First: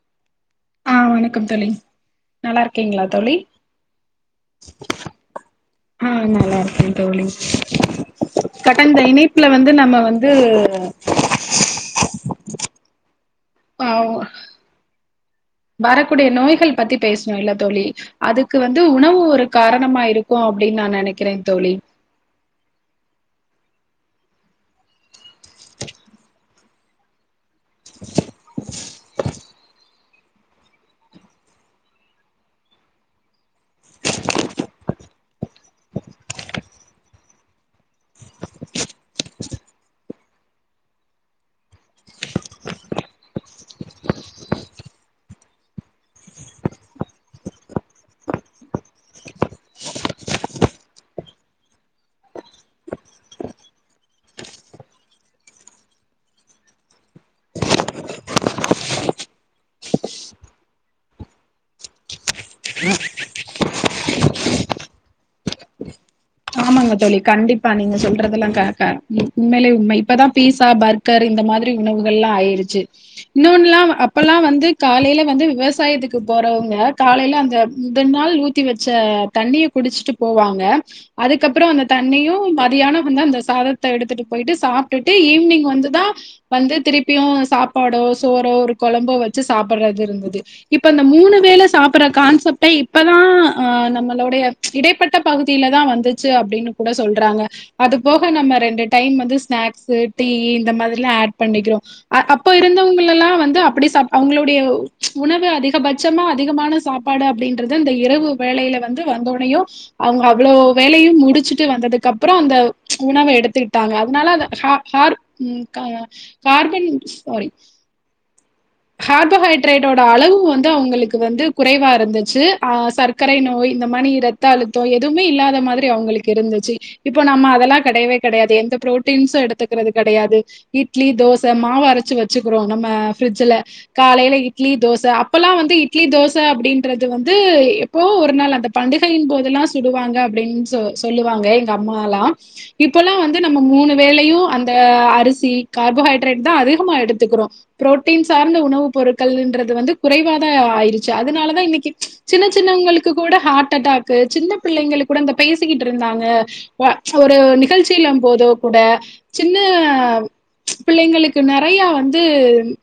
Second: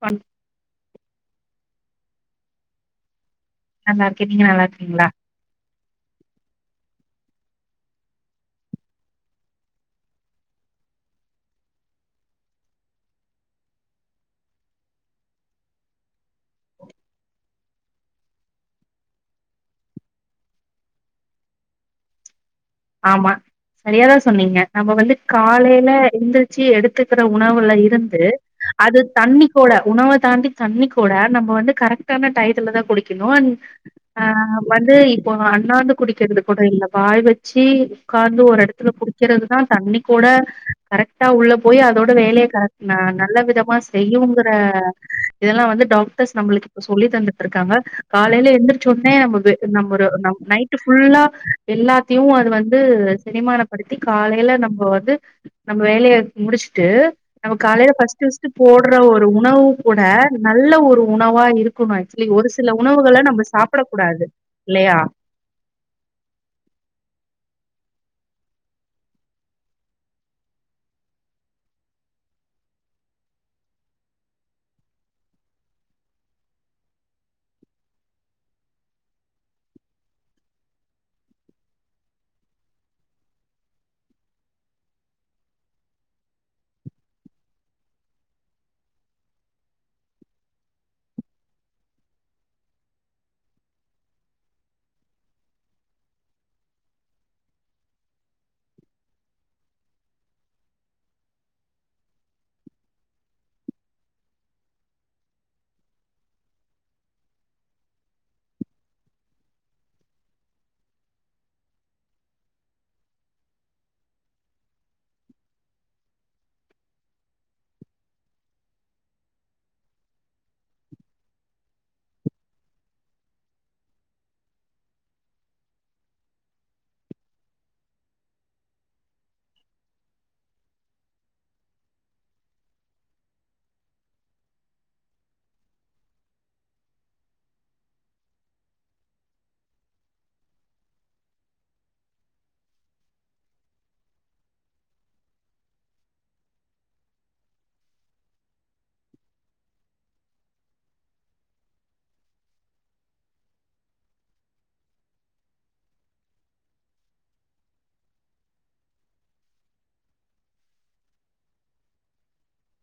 பன் ஆ வணக்கம் தோழி நல்லா இருக்கீங்ளா தோழி? நல்லா இருக்கே. நீங்க நல்லாக்கிறீங்ளா? நல்லா இருக்கே தோழி. கடந்த இணைப்புல வந்து நம்ம வந்து ஆஹ் வரக்கூடிய நோய்கள் பத்தி பேசுணோ இல்ல தோழி. அதுக்கு வந்து உணவு ஒரு காரணமா இருக்கு அப்டின் நா நெனைக்கிறே தோழி. ஆமா சரியாதா சொன்னீங்க. நம்ம வந்து காலேல எந்திருச்சு எடுத்துக்கிற உணவுல இருந்து அது தண்ணி கொட உணவ தாண்டி தண்ணிக்கோட நம்ம வந்து கரெக்டான டைத்துல தா குடிக்கணு ஆ வந்து இப்போ அண்ணாண்டு குடிக்கறது கூட இல்ல வாய் வச் ச்சீ உக்காந்து ஒரு எடத்துல குடிக்கறதுதா தண்ணி கோட கரெக்டா உள்ள போய் அதோட வேலைய கரக் ந நல்ல விதமா செய்யுங்கற இதெல்லா வந்து டாக்டர்ஸ் நம்ளுக்கு இப்ப சொல்லி தந்துட்டுருக்காங்க. காலைல எந்திரச்சோட்னே நம்ம நம்ம நைட்டு ஃபுல்லா எல்லா தியு அது வந்து செரிமானப்படுத்தி காலைல நம்ப வந்து நம்ம வேலைய முடிச்ட்டு நம்ம காலேல ஃபஸ்ட்டஸ்ட் போட்ற ஒரு உணவு கூட நல்ல ஒரு உணவா இருக்குணு ஆக்சுலி ஒரு சில உணவுகள நம்ம சாப்ட கூடாது இல்லயா ஆமாங்க தோழி கண்டிப்பா நீங்க சொல்றதெல்லா கக உண்மேலயே உண்ம இப்பதா பீஸா பர்கர் இந்த மாதிரி உணவுகள்ல்லா ஆய்ருச்சு இன்னோன்ல்லா அப்பல்லா வந்து காலைல வந்து விவசாயத்துக்கு போறவங்க காலைல அந்த முதன் நாள் ஊத்தி வச்ச தண்ணிய குடிச்சுட்டு போவாங்க அதுக்கப்புறோ அந்த தண்ணியு மதியானோகுந்தா அந்த சாதத்த எடுத்துட்டு போய்ட்டு சாப்ட்டுட்டு ஈவ்னிங் வந்துதான் வந்து திருப்பியு சாப்பாடோ சோறோ ஒரு குழம்போ வச்சு சாப்பட்றது இருந்தது இப்ப அந்த மூணு வேல சாப்பிட்ற கான்செப்டே இப்பதா ஆ நம்மளுடைய இடைப்பட்ட பகுதியில தா வந் துச்சு அப்டின்னு கூட சொல்றாங்க. அது போக நம்ம ரெண்டு டைம் வந்து ஸ்நாக்ஸு டீ இந்த மாதிரிலா அட் பண்ணிக்கிறோ அ அப்ப இருந்தவங்கல்லெல்லா வந்து அப்டி சாப் அவுங்களுடைய உணவு அதிகபட்சமா அதிகமான சாப்பாடு அப்டீன்றது இந்த இரவு வேலைல வந்து வந்தோனயு அவுங்க அவ்ளோ வேலயு முடிச்சுட்டு வந்ததுக்கப்றோ அந்த ம்ச உணவ எடுத்துக்கிட்டாங்க அதனால அ ஹ ஹார் ம் கா கார்பன் சாரி கார்போஹைட்ரேட்டோட அளவு வந்து அவுங்களுக்கு வந்து குறைவா இருந்துச்சு. ஆஹ் சர்க்கரை நோய் இந்த மாரி ரத்த அழுத்தோ எதுமே இல்லாத மாதிரி அவுங்களுக்கு இருந்துச்ச இப்போ நம்ம அதெல்லா கெடையவே கெடையாது எந்த ப்ரோட்டீன்ஸு எடுத்துக்கறது கெடையாது இட்லி தோச மாவு அரச்சு வச்சுக்குறோ நம்ம ஃப்ரிட்ஜ்ல காலைல இட்லி தோச அப்பல்லா வந்து இட்லி தோச அப்பிடின்றது வந்து எப்போ ஒரு நாள் அந்த பண்டிகையின் போதெல்லா சுடுவாங்க அப்டின் சொ சொல்லுவாங்க எங்க அம்மால்லா இப்பொல்லா வந்து நம்ம மூணு வேளயூ அந்த அரிசி கார்போஹைட்ரேட்தா அதிகமா எடுத்துக்குறோ புரோட்டீன்ஸ் சார்ந்த உணவு பொருட்கள்ன்றது வந்து குறைவாதா ஆயிருச்சு அதனாலதான் இன்னைக்கு சின்ன சின்னவங்களுக்கு கூட ஹார்ட் அட்டாக்கு சின்ன பிள்ளைங்களுக்கு கூட அ பேசிக்கிட்டு இருந்தாங்க. ஒரு நிகழ்ச்சில போதோ கூட சின்ன ம்ச் பிள்ளைங்களுக்கு நெறையா வந்து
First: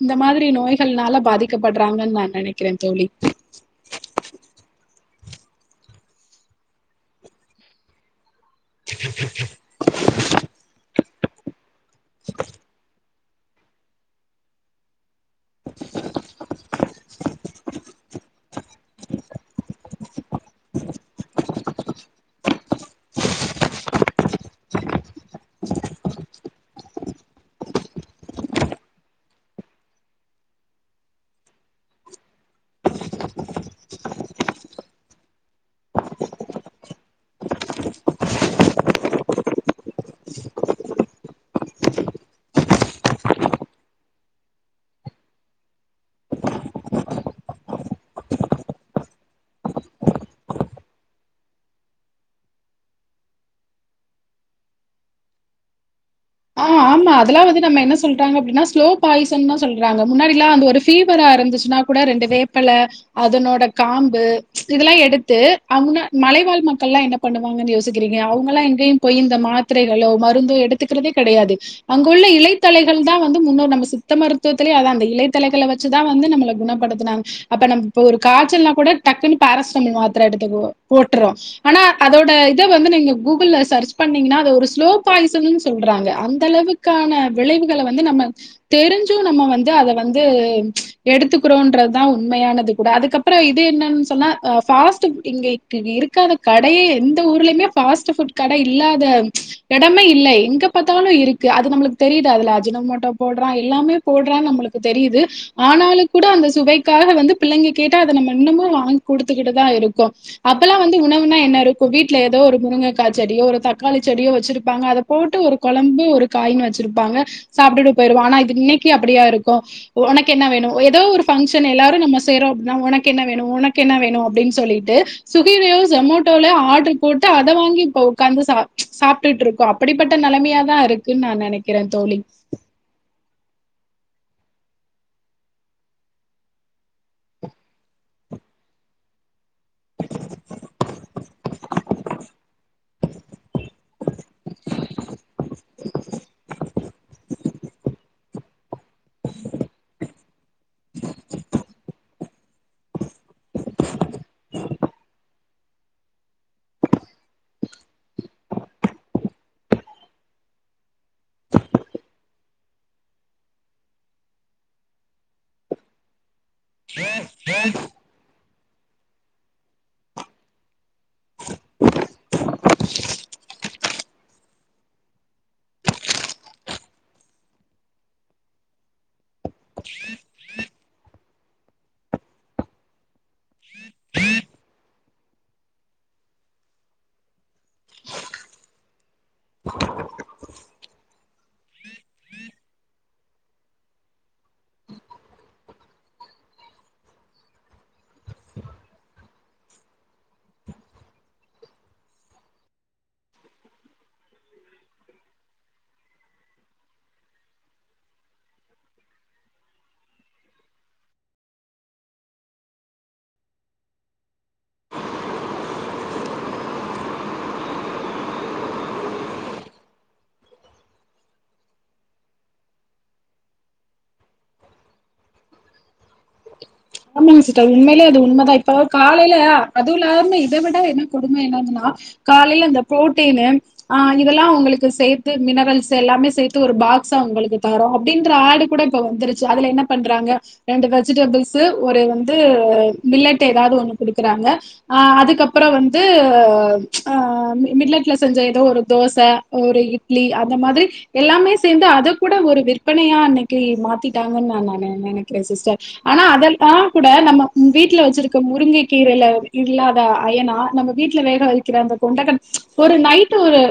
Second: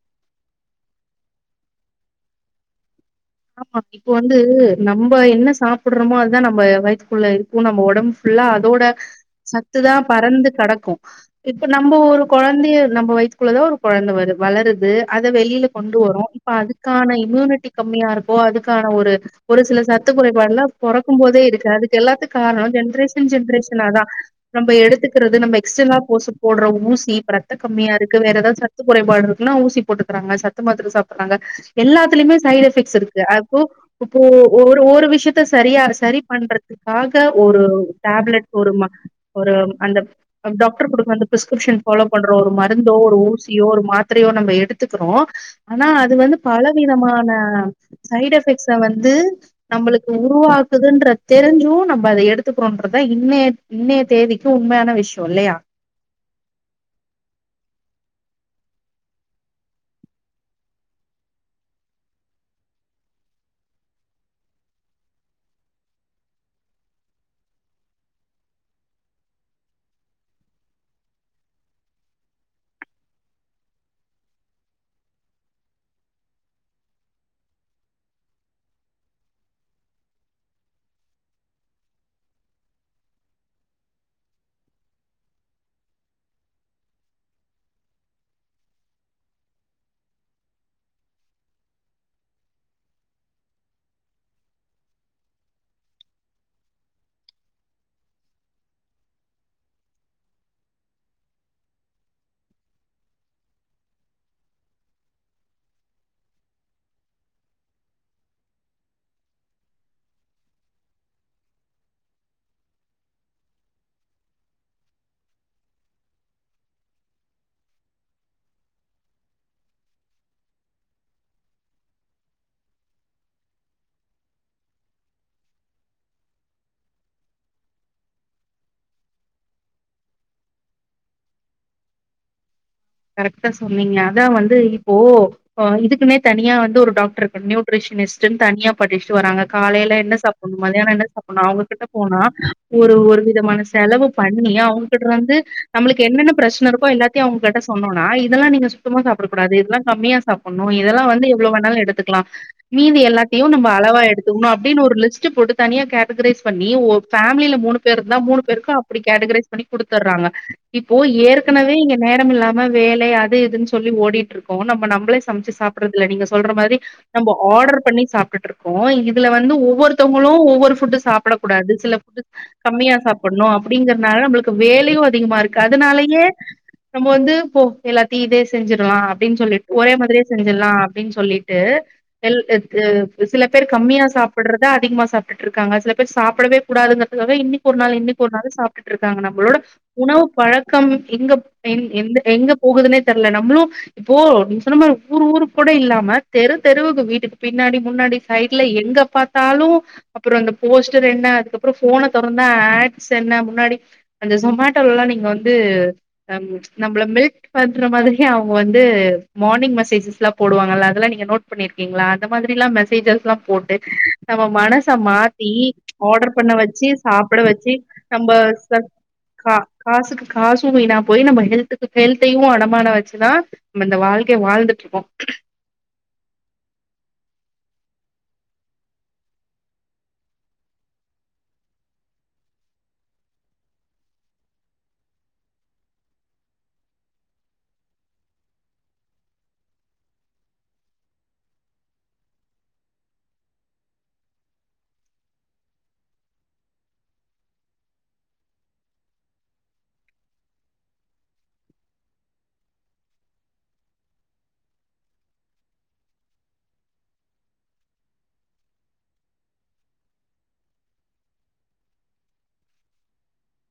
இந்த மாதிரி நோய்கள்னால பாதிக்கப்பட்றாங்கன்னு நா நெனைக்கிற தோழி ஆமா இப்ப வந்து நம்ப என்ன சாப்பிட்றமோ அதுதா நம்ப வய்த்துக்குள்ள இருக்கு நம்ப ஒடம் புல்லா அதோட சத்துதா பறந்து கெடக்கு இ ப்ப நம்ப ஒரு குழந்தைய நம்ம வைத் க்குள்ளதா ஒரு கொழந்தை வரு வளருது அத வெளில கொண்டு வரோ இப்ப அதுக்கான இம்யூனிட்டி கம்மியா இருக் அதுக்கான ஒரு ஒருசில சத்து குறைபாடுல்லா பொறக்கு போதே இருக்கு அதுக்கு எல்லாத்துக் காரணோ ஜென்ரேஷன் ஜென்ரேஷனாதா நம்ப எடுத்துக்கறத நம்ப எக்ஸ்டலா போசு போட்ற ஊசி ரத்த கம்மியா இருக்கு வேற எதாது சத்து குறைபாடு இருக்குனா ஊசி போட்டுக்கராங்க சத்து மாத்தர சாப்புறாங்க எல்லாத்துலுமே சைடு எஃபக்ட்ஸ் இருக் அப்போ இப்போ ஒரு ஒரு விஷ்யத்த சரியா சரி பண்றதுக்காக ஒரு டேப்லெட் ஒரு மா ஒரு அந்த டாக்டர் குடுக்க அந்த பிஸ்கிரிப்ஷன் ஃபாலோ பண்ற ஒரு மருந்தோ ஒரு ஊசியோ ஒரு மாத்தரயோ நம்ப எடுத்துக்றோ ஆனா அது வந்து பல விதமான சைட் எஃபெக்ட்ஸ வந்து நம்பளுக்கு உருவாக்குதுன்ற தெரிஞ்சு நம்ம அத எடுத்துக்குறோன்றத இன்னைய இன்னைய தேதிக்கு உண்மையான விஷ்யோ இல்லயா? ஆ ஆமா அதெல்லா வந்து நம்ம என்ன சொல்டாங்க அப்பிடினா ஸ்லோ பாயன்தா சொல்றாங்க முன்னாடில்லா அந்த ஒரு ஃபீவரா இருந்துச்சுனா கூட ரெண்டு வேப்பல அதனோட காம்பு இதெல்லா எடுத்து அவ்ங்க மலைவாழ் மக்கள்ல்லா என்ன பண்ணுவாங்கன்னு யோசிக்கிறீங்க அவங்கல்லா எங்கேயு போய் இந்த மாத்திரைகளோ மருந்தோ எடுத்து கர்தே கெடயாது அங்க உள்ள இலைத்தலைகள்தா வந்து முன்னோர் நம்ம சித்த மருத்துவத்திலே அதா அந்த இலைத்தளைகள வச்சுதா வந்து நம்மள குணப்படுத்துனாங் அப்ப நமக்கு ஒரு காச்சல்னா கூட டக்குனு பாரசிட்டமால் மாத்தர எடுத்துக்குவோ போட்டுறோ ஆனா அதோட இத வந்து நீங்க கூகுள்ல சர்ச் பண்ணீங்கனா அது ஒரு ஸ்லோ பாய்சன்னு சொ ல்றாங்க அந்தளவுக்கான விளைவுகள வந்து நம்ம தெரிஞ்சு நம்ம வந்து அத வந்து எடுத்துக்குறோன்றத்தா உண்மையானது கூட அதுக்கப்புறோ இது என்னனு சொன்னா அ ஃபாஸ்ட் இங்க இருக்காத கடையே எந்த ஊர்லேமே ஃபாஸ்ட்ஃபுட் கட இல்லாத ம்ச் எடமே இல்ல எங் க பாத்தாலு இருக்கு அது நம்ளுக்கு தெரிதா அதுல அஜினமோட்டோ போட்றா எல்லாமே போட்றான்னு நம்மளுக்கு தெரிது. ஆனாலு கூட அந்த சுவைக்காக வந்து பிள்ளைங்க கேட்டா அத நம்ம இன்னமும் வாங் குடுத்துக்கிட்டுதா இருக்கோ அப்பல்லா வந்து உணவுனா என்ன இருக்கு வீட்ல ஏதோ ஒரு முருங்கக்கா செடியோ ஒரு தக்காளி செடியோ வச்சிருப்பாங்க அத போட்டு ஒரு கொழம்பு ஒரு காய்னு வச்சிருப்பாங்க சாப்டேட்டு போய்ருவோ ஆனா இன்னைக்கு அப்படியா இருக்கூ உனக்கு என்ன வேணு ஏதோ ஒரு ஃபங்சன் எல்லாரு நம்ம செய்றோ அப்டினா உனகென்னா வேணு உனக் கென்னா வேணு அப்டீன்சொல்லிட்டு சுகீலயோ ஜோமோட்டோல ஆர்டர் போட்டு அத வாங்கி உட்காந்து ச சாப்டுட் இருக்கோ அப்படிப்பட்ட நெலைம யாதா இருக்குன்னு நா நெனைக்கிற தோழி கரெக்ட்டா சொன்னீங்க அதா வந்து இப்போ இதுக்குமே தனியா வந்து ஒரு டாக் ட்ருக்கு நியூட்ரிஷனி்ஸ்ட் துன் தனியா படிச்சிட்டு வராங்க காலையில என்ன சாப்பணு மத்தியான என்ன சாப்பணு அவங்ககிட்ட போனா ஒரு ஒரு விதமான செலவு பண்ணி அவங்ககிட்டருந்து நம்மளுக்கு என்னென்ன பிரச்சனை இருக்கோ எல்லாத்தையு அவங்ககிட்ட ணுனா இதெல்லா நீ சுத்தமா சப்பிடக்கூடாது இதெல்லா கம்மியா சப்பனு இதெல்லா வந்து எவ்ள வேணாலு எடு த்துகலா மீதி எல்லாத்தையு நம்ம அளவா எடுத்துக்கணு அப்டின்னு ஒரு லிஸ்ட் போட்டு தனியா கேட்டகரைஸ் பண்ணி பேமிலில மூணு பேருந்தா மூணு பேருக்கு அப்டி கேட்டகரைஸ் பண்ணி குடுத்துராங்க இப்போ ஏற்கெனவே இங்க நேரமில்லாம ம்ம வேலை அது இதுன்னு சொல்லி ஓடிட்ருக்கோ நம்ம நம்மளே சமைச்சு சாப்பறதுல்ல நீங்க சொல்ற மாரி நம்ம ஆர்டர் பண்ணி சாப்டுட்டுருக் இதுல வந்து ஒவ்வொருத்தவங்களு ஒவ்வொரு ஃபுட்டு் சாப்பிட கூடாது சில ஃபுட் கம்மியா சாப்பணு அப்படிங்கறனால நம்மளுக்கு வேலையும் அதிகமா இருக்கு அதனாலயே நம்ம வந்து போ எல்லாத்தையு இதே செஞ்சிடலா அப்டின்னு சொல்லி ஒரே மாதிரியே செஞ்சிடலா அப்படின்னு சொல்லிட்டு எல் எ சில பேர் கம்மியா சாப்பிடுறத அதிகமா சாப்ட்டுட்ருக்காங்க சில பேர் சாப்பிடவே கூடாதுங்கிறதுக்காக இன்னைக்கு ஒரு நாள் இன்னனைக்கு ஒரு நாளு சாப்ட்டுட்ருக்கு க்காங்க நம்மளோட உணவு பழக்கம் எங்க எ எந்த எங்க போகுதுனே தெர்ல நம்முளு இப்போ நீங்க சொன்ன மாரி ஊரு ஊருக்கு கோட இல்லாம தெரு தெருவுக்கு வீட்டுக்கு பின்னாடி முன்னாடி சைட்ல எங்க பாத்தாலு அப்புற இந்த போஸ்டர் என்ன அதுக்கப்புற ஃபோன தொறந்தா ஆட்ஸ் என்ன முன்னாடி அந்த ஜொமேட்டோலல்லா நீங்க வந்து நம்மள மெல்ட் பண்ற மாதிரியே அவுங்க வந்து மார்னிங் மெஸேஜஸ்லா போடுவாங்கல்ல அதெல்லா நீங்க நோட் பண்ணிருக்கிங்ளா அந்த மாதிரிலா மெஸேஜஸ்லா போட்டு நம்ம மனச மாத்தி ஆடர் பண்ண வச்சு சாப்பட வச்சு நம்ம ச கா காசுக்கு காசு வீணாப்போயி நம்ம ஹெல்த்துக் கு கெல்த்தையு அடமான வச்சுதா நம்ம இந்த வாழ்க்கைய வாழ்ந்துட்ருக்கோ ஆமாங்க சிஸ்டா உண்மையிலே அது உண்மதா இப்ப காலையில அதுவு இல்லாம இத விட என்ன கொடுமை என்னன்னா காலையில இந்த புரோட்டீனு ஆ இதெல்லா உங்களுக்கு சேத்து மினரல்ஸ் எல்லாமே சேத்து ஒரு பாக்ஸா உங்களுக்கு தர்றோ அப்படின்ற ஆட் கூட இப்ப வந்துருச்சு அதுல என்ன பண்றாங்க ரெண்டு வெஜிடபிள்ஸு ஒரு வந்து மில்லெட் எதாவுது ஒன்னு குடுக்குறாங்க அ அதுக்கப்புற வந்து மில்லெட்ல செஞ்ச எதோ ஒரு தோசை ஒரு இட்லி அந்த மாதிரி எல்லாமே சேந்து அத கூட ஒரு விற்பனையா அன்னைக்கு மாத்திட்டாங்கன்னு நானு நெனைக்கிறே சிஸ்டர் ஆனா அதெல்லா கூட நம்ம வீட்டுல வச்சிருக்க முருங்கை கீரைல இல்லாத அயனா நம்ம வீட்டுல வேக வக்கிற அந்த கொண்டகடல ஒரு நைட் ஒரு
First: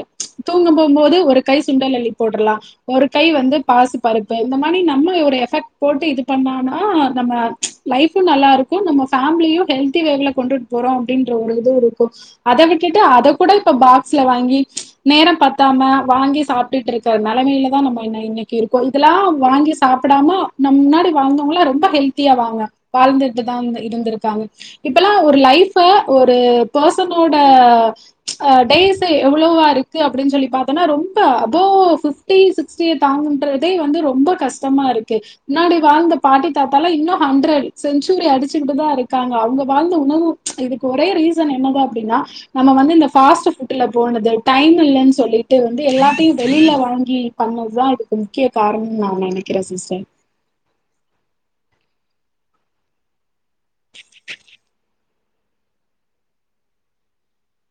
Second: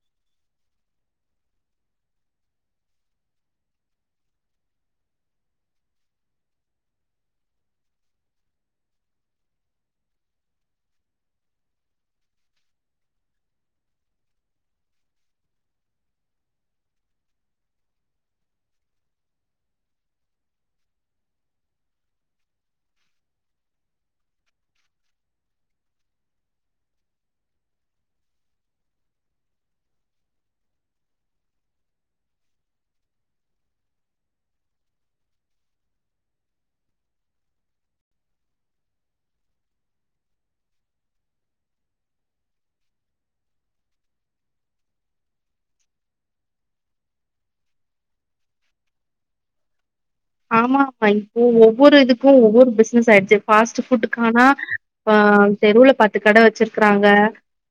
தூங்க போம்போது ஒரு கை சுண்டலல்லி போடலா ஒரு கை வந்து பாசி பருப்பு இந்த மாரி நம்ம ஒரு எஃபெக்ட் போட்டு இது பண்ணான னா நம்ம லைஃபு நல்லா இருக்கு நம்ம ஃபேமிலியு ஹெல்திவேல கொண்டுட்டு போறோ அப்டின்ற ஒரு இது இருக்கு அத விட்டுட்டு அத கூட இப்ப பாக்ஸ்ல வாங்கி நேரம் பத்தாம வாங்கி சாப்டுட்டு இருக்கற நெலைமையில தா நம்ம இன்னைக்கு இருக்கோ இதெல்லா வாங்கி சாப்படாம நம் முன்னாடி வாழ்ந்த அவுங்களா ரொம்ப ஹெல்தியாதாங்க வாழ்ந்துட்டுதா இ இருந்திருக்காங்க இப்பல்லா ஒரு லைஃப் ஒரு பெர்ஸனோட டேஸ் எவ்ளோவா இருக்கு அப்டின்னு சொல்லி பாத்தோன்னா ரொம்ப அபௌ ஃபிப்டி சிக்ஸ்டிய தாண்டறதே ரொம்ப கஷ்டமா இருக்கு முன்னாடி வாழ்ந்த பாட்டி தாத்தாலா இன்னு ஹண்ட்ரட் செஞ்சுரி அடிச்சுகிட்டுதா இருக்காங்க அவுங்க வாழ்ந்த உணவு இதுக்கு ஒரே ரீசன் என்னது அப்டினா நம்ம வந்து இந்த ஃபாஸ்ட் ஃபுட்ல போனது டைம் இல்லன்னு சொல்லிட்டு வந்து எல்லாத்தையு வெளில வாங்கி பண்ணதுதா இதுக்கு முக்கிய காரணனு நா நெனைக்கறே சிஸ்டர் ஆமா [unintelligible] இப்போ ஒவ்வொரு இதுக்கு ஒவ்வொரு பிசினஸ் ஆயிடுச்சு ஃபாஸ்ட் ஃபுட் கானா ஆ தெருவுல பத்து கடை வச்சிருக்றாங்க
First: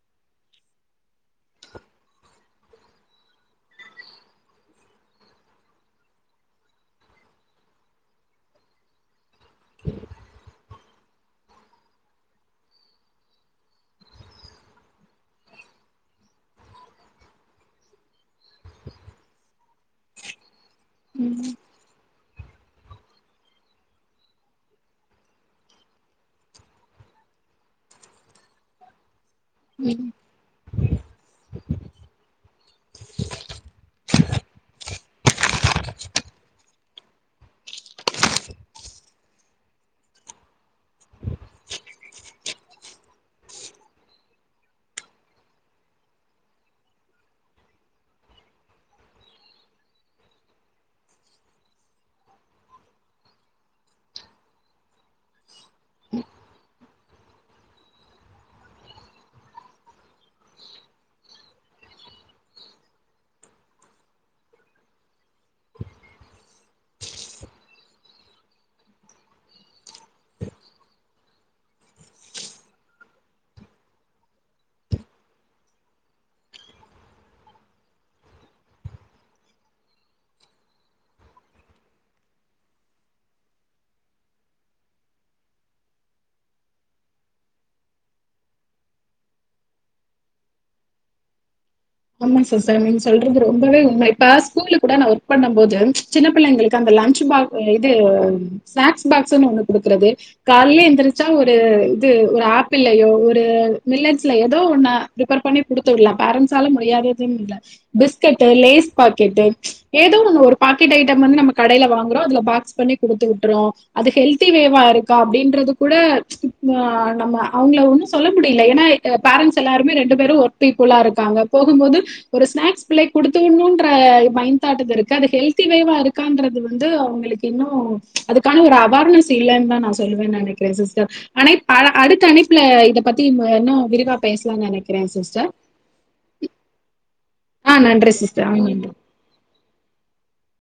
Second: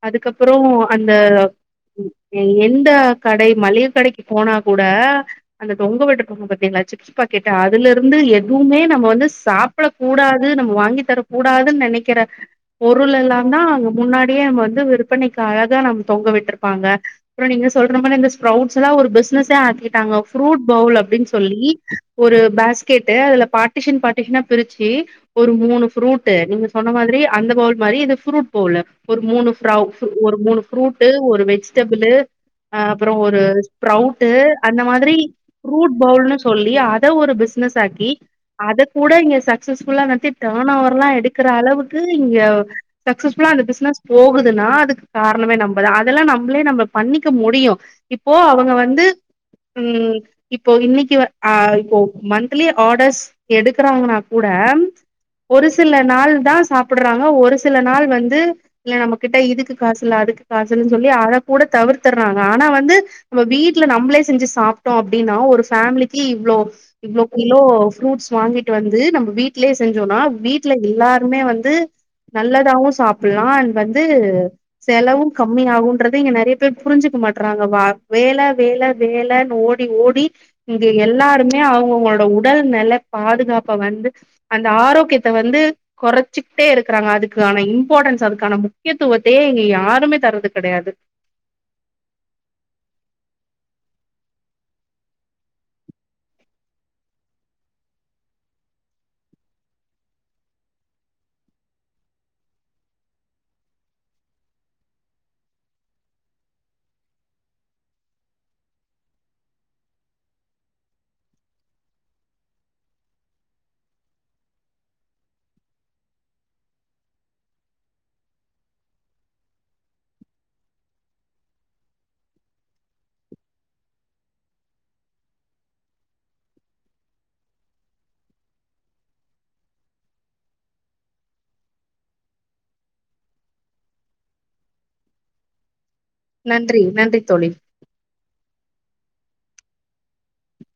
அதுக்கப்புற அந்த எந்த கடை மளிகை கடைக்கு போனா கூட அந்த தொங்க விட்ருக்காங்க பாத்திங்ளா சிப்ஸ் பாக் கெட்டு அதுல இருந்து எதுவுமே நம்ம வந்து சாப்படக் கூடாது நம்ம வாங்கி தந்தரக்கூடாதுன்னு நெனைக்கற பொருள் எல்லாந்தா அங்க முன்னாடியே வந்து விற்பனைக்கு அழகா நா தொங்க விட்ருப்பாங்க அப்ற நீங்க சொல்ற மாரி ஸ்ப்ரௌட்ஸ்லா ஒரு பிஸ்னஸ்ஸே ஆக்கிட்டாங்க ஃப்ரூட் பௌல் அப்டின்னு சொல்லி ஒரு பேஸ்கெட்டு அதுல பார்ட்டிஷியன் பார்ட்டிஷியனா பிரிச்சு ஒரு மூணு ஃப்ரூட்டு நீங்க சொன்ன மாதிரி அந்த பவுல் மாதிரி இது ஃப்ரூட் பவுலு ஒரு மூணு ஃப்ர ஒரு மூணு ஃப்ரூட்டு ஒரு வெஜிடபிளு அப்பற ஒரு ஸ்ப்ரௌட் அந்த மாதிரி ஃப்ரூட் பவுல்னு சொல்லி அ துல ஒரு பிசினஸ் ஆக்கி அத கூட இங்க சக்சஸ்ஃபுல்லா நடத்தி டர்ன்ஓவர்லா எடுக்கற அளவுக்கு இங்க சக்சஸ்ஃபுல்லா அந்த பிசினஸ் போகுதுன்னா அதுக்கு காரணமே நம்பதா அதெல்லா நம்ளே நம்ம பண்ணிக்க முடியு இப்போ அவங்க வந்து ம் இப்போ இன்னைக்கு வ அ போ மந்த்லி ஆடர்ஸ் எடுக்கறாங்கனா கூட ஒரு சில நாள் தா சாப்படறாங்க ஒரு சில நாள் வந்து இல்ல நம்ம கிட்ட இதுக்கு காசு இல்ல அதுக்கு காசில்லனு சொல்லி அத கூட தவிர்த்தர்றாங்க ஆனா வந்து நம்ம வீட்டுல நம்மளே செஞ்சு சாப்ட்டோ அப்டினா ஒரு ஃபேமிலிக்கு இவ்ளோ இவ்ளோ கிலோ ஃப்ரூட்ஸ் வாங்கிட்டு வந்து நம்ம வீட்லயே செஞ்சோனா வீட்ல எல்லாருமே வந்து நல்லதாவு சாப்புல்லா அண்ட் வந்து செலவு கம்மி ஆகுன்றது இங்க நறைய பேர் புரிஞ்சுக்க மாட்றாங்க வா வேலை வேலை வேலைன்னு ஓடி ஓடி இங்க எல்லாருமே அவங்கவுங்களோட உடல் நல பாதுகாப்ப வந்து அந்த ஆரோக்கியத்த வந்து கொறச்சுகிட்டே இருக்கறாங்க அதுக்கான இம்பார்டன்ஸ் அதுக்கான முக்கியத்துவத்தையே இங்க யாருமே தர்றது கெடையாது ஆமா சிஸ்டர் நீங்க சொல்றது ரொம்பவே உண்ம இப்ப ஸ்கூல்ல கூட நா ஒர்க் பண்ணும் போது சின்ன பிள்ளைங்களுக்கு அந்த லன்ச் பா இது ஸ்நாக்ஸ் பாக்ஸ்னு ஒண்ணு குடுக்கறது காலைல எந்திரிச்சா ஒரு இது ஒரு ஆப்பிளயோ ஒரு மில்லட்ஸ்ல எதோ ஒன்ன பிரிபர் பண்ணி குடுத்துவிடலா பேரண்ட்ஸ் ஸால முடியாததுனில்ல பிஸ்கட்டு லேஸ் பாக்கெட்டு ஏதோ ஒன்னு ஒரு பாக்கெட் ஐட்டம் வந்து நம்ம கடைல வாங்கறோ அதுல பாக்ஸ் பண்ணி குடுத்துட்றோ அது ஹெல்த்திவேவா இருக்கா அப்டின்றது கூட ந நம்ம அவுங்கள ஒண்ணு சொல்ல முடில ஏனா பேரன்ட்ஸ் எல்லாருமே ரெண்டு பேரு ஒர்க் பீபுளா இருக் காங்க போகும்போது ஒரு ஸ்நாக்ஸ் பிள்ளைக்கு குடுத்துடணுன்ற மைண்ட் தாட்டுக்கு இருக்கு அது ஹெல்திவேவா இருக்கான்றது வந்து அவங்களுக்கு இன்னு அதுக்கான ஒரு அவேர்னஸ் இல்லன்னு தா நா சொல்லுவே நெனைக்கற சிஸ்டர் ஆனா இப் அ அடுத்த அழைப்புல இத பத்தி இன்னு விரிவா பேசலானு நெனைக்கிறே சிஸ்டர் நன்றி நன்றி தோழி ஆ [unintelligible]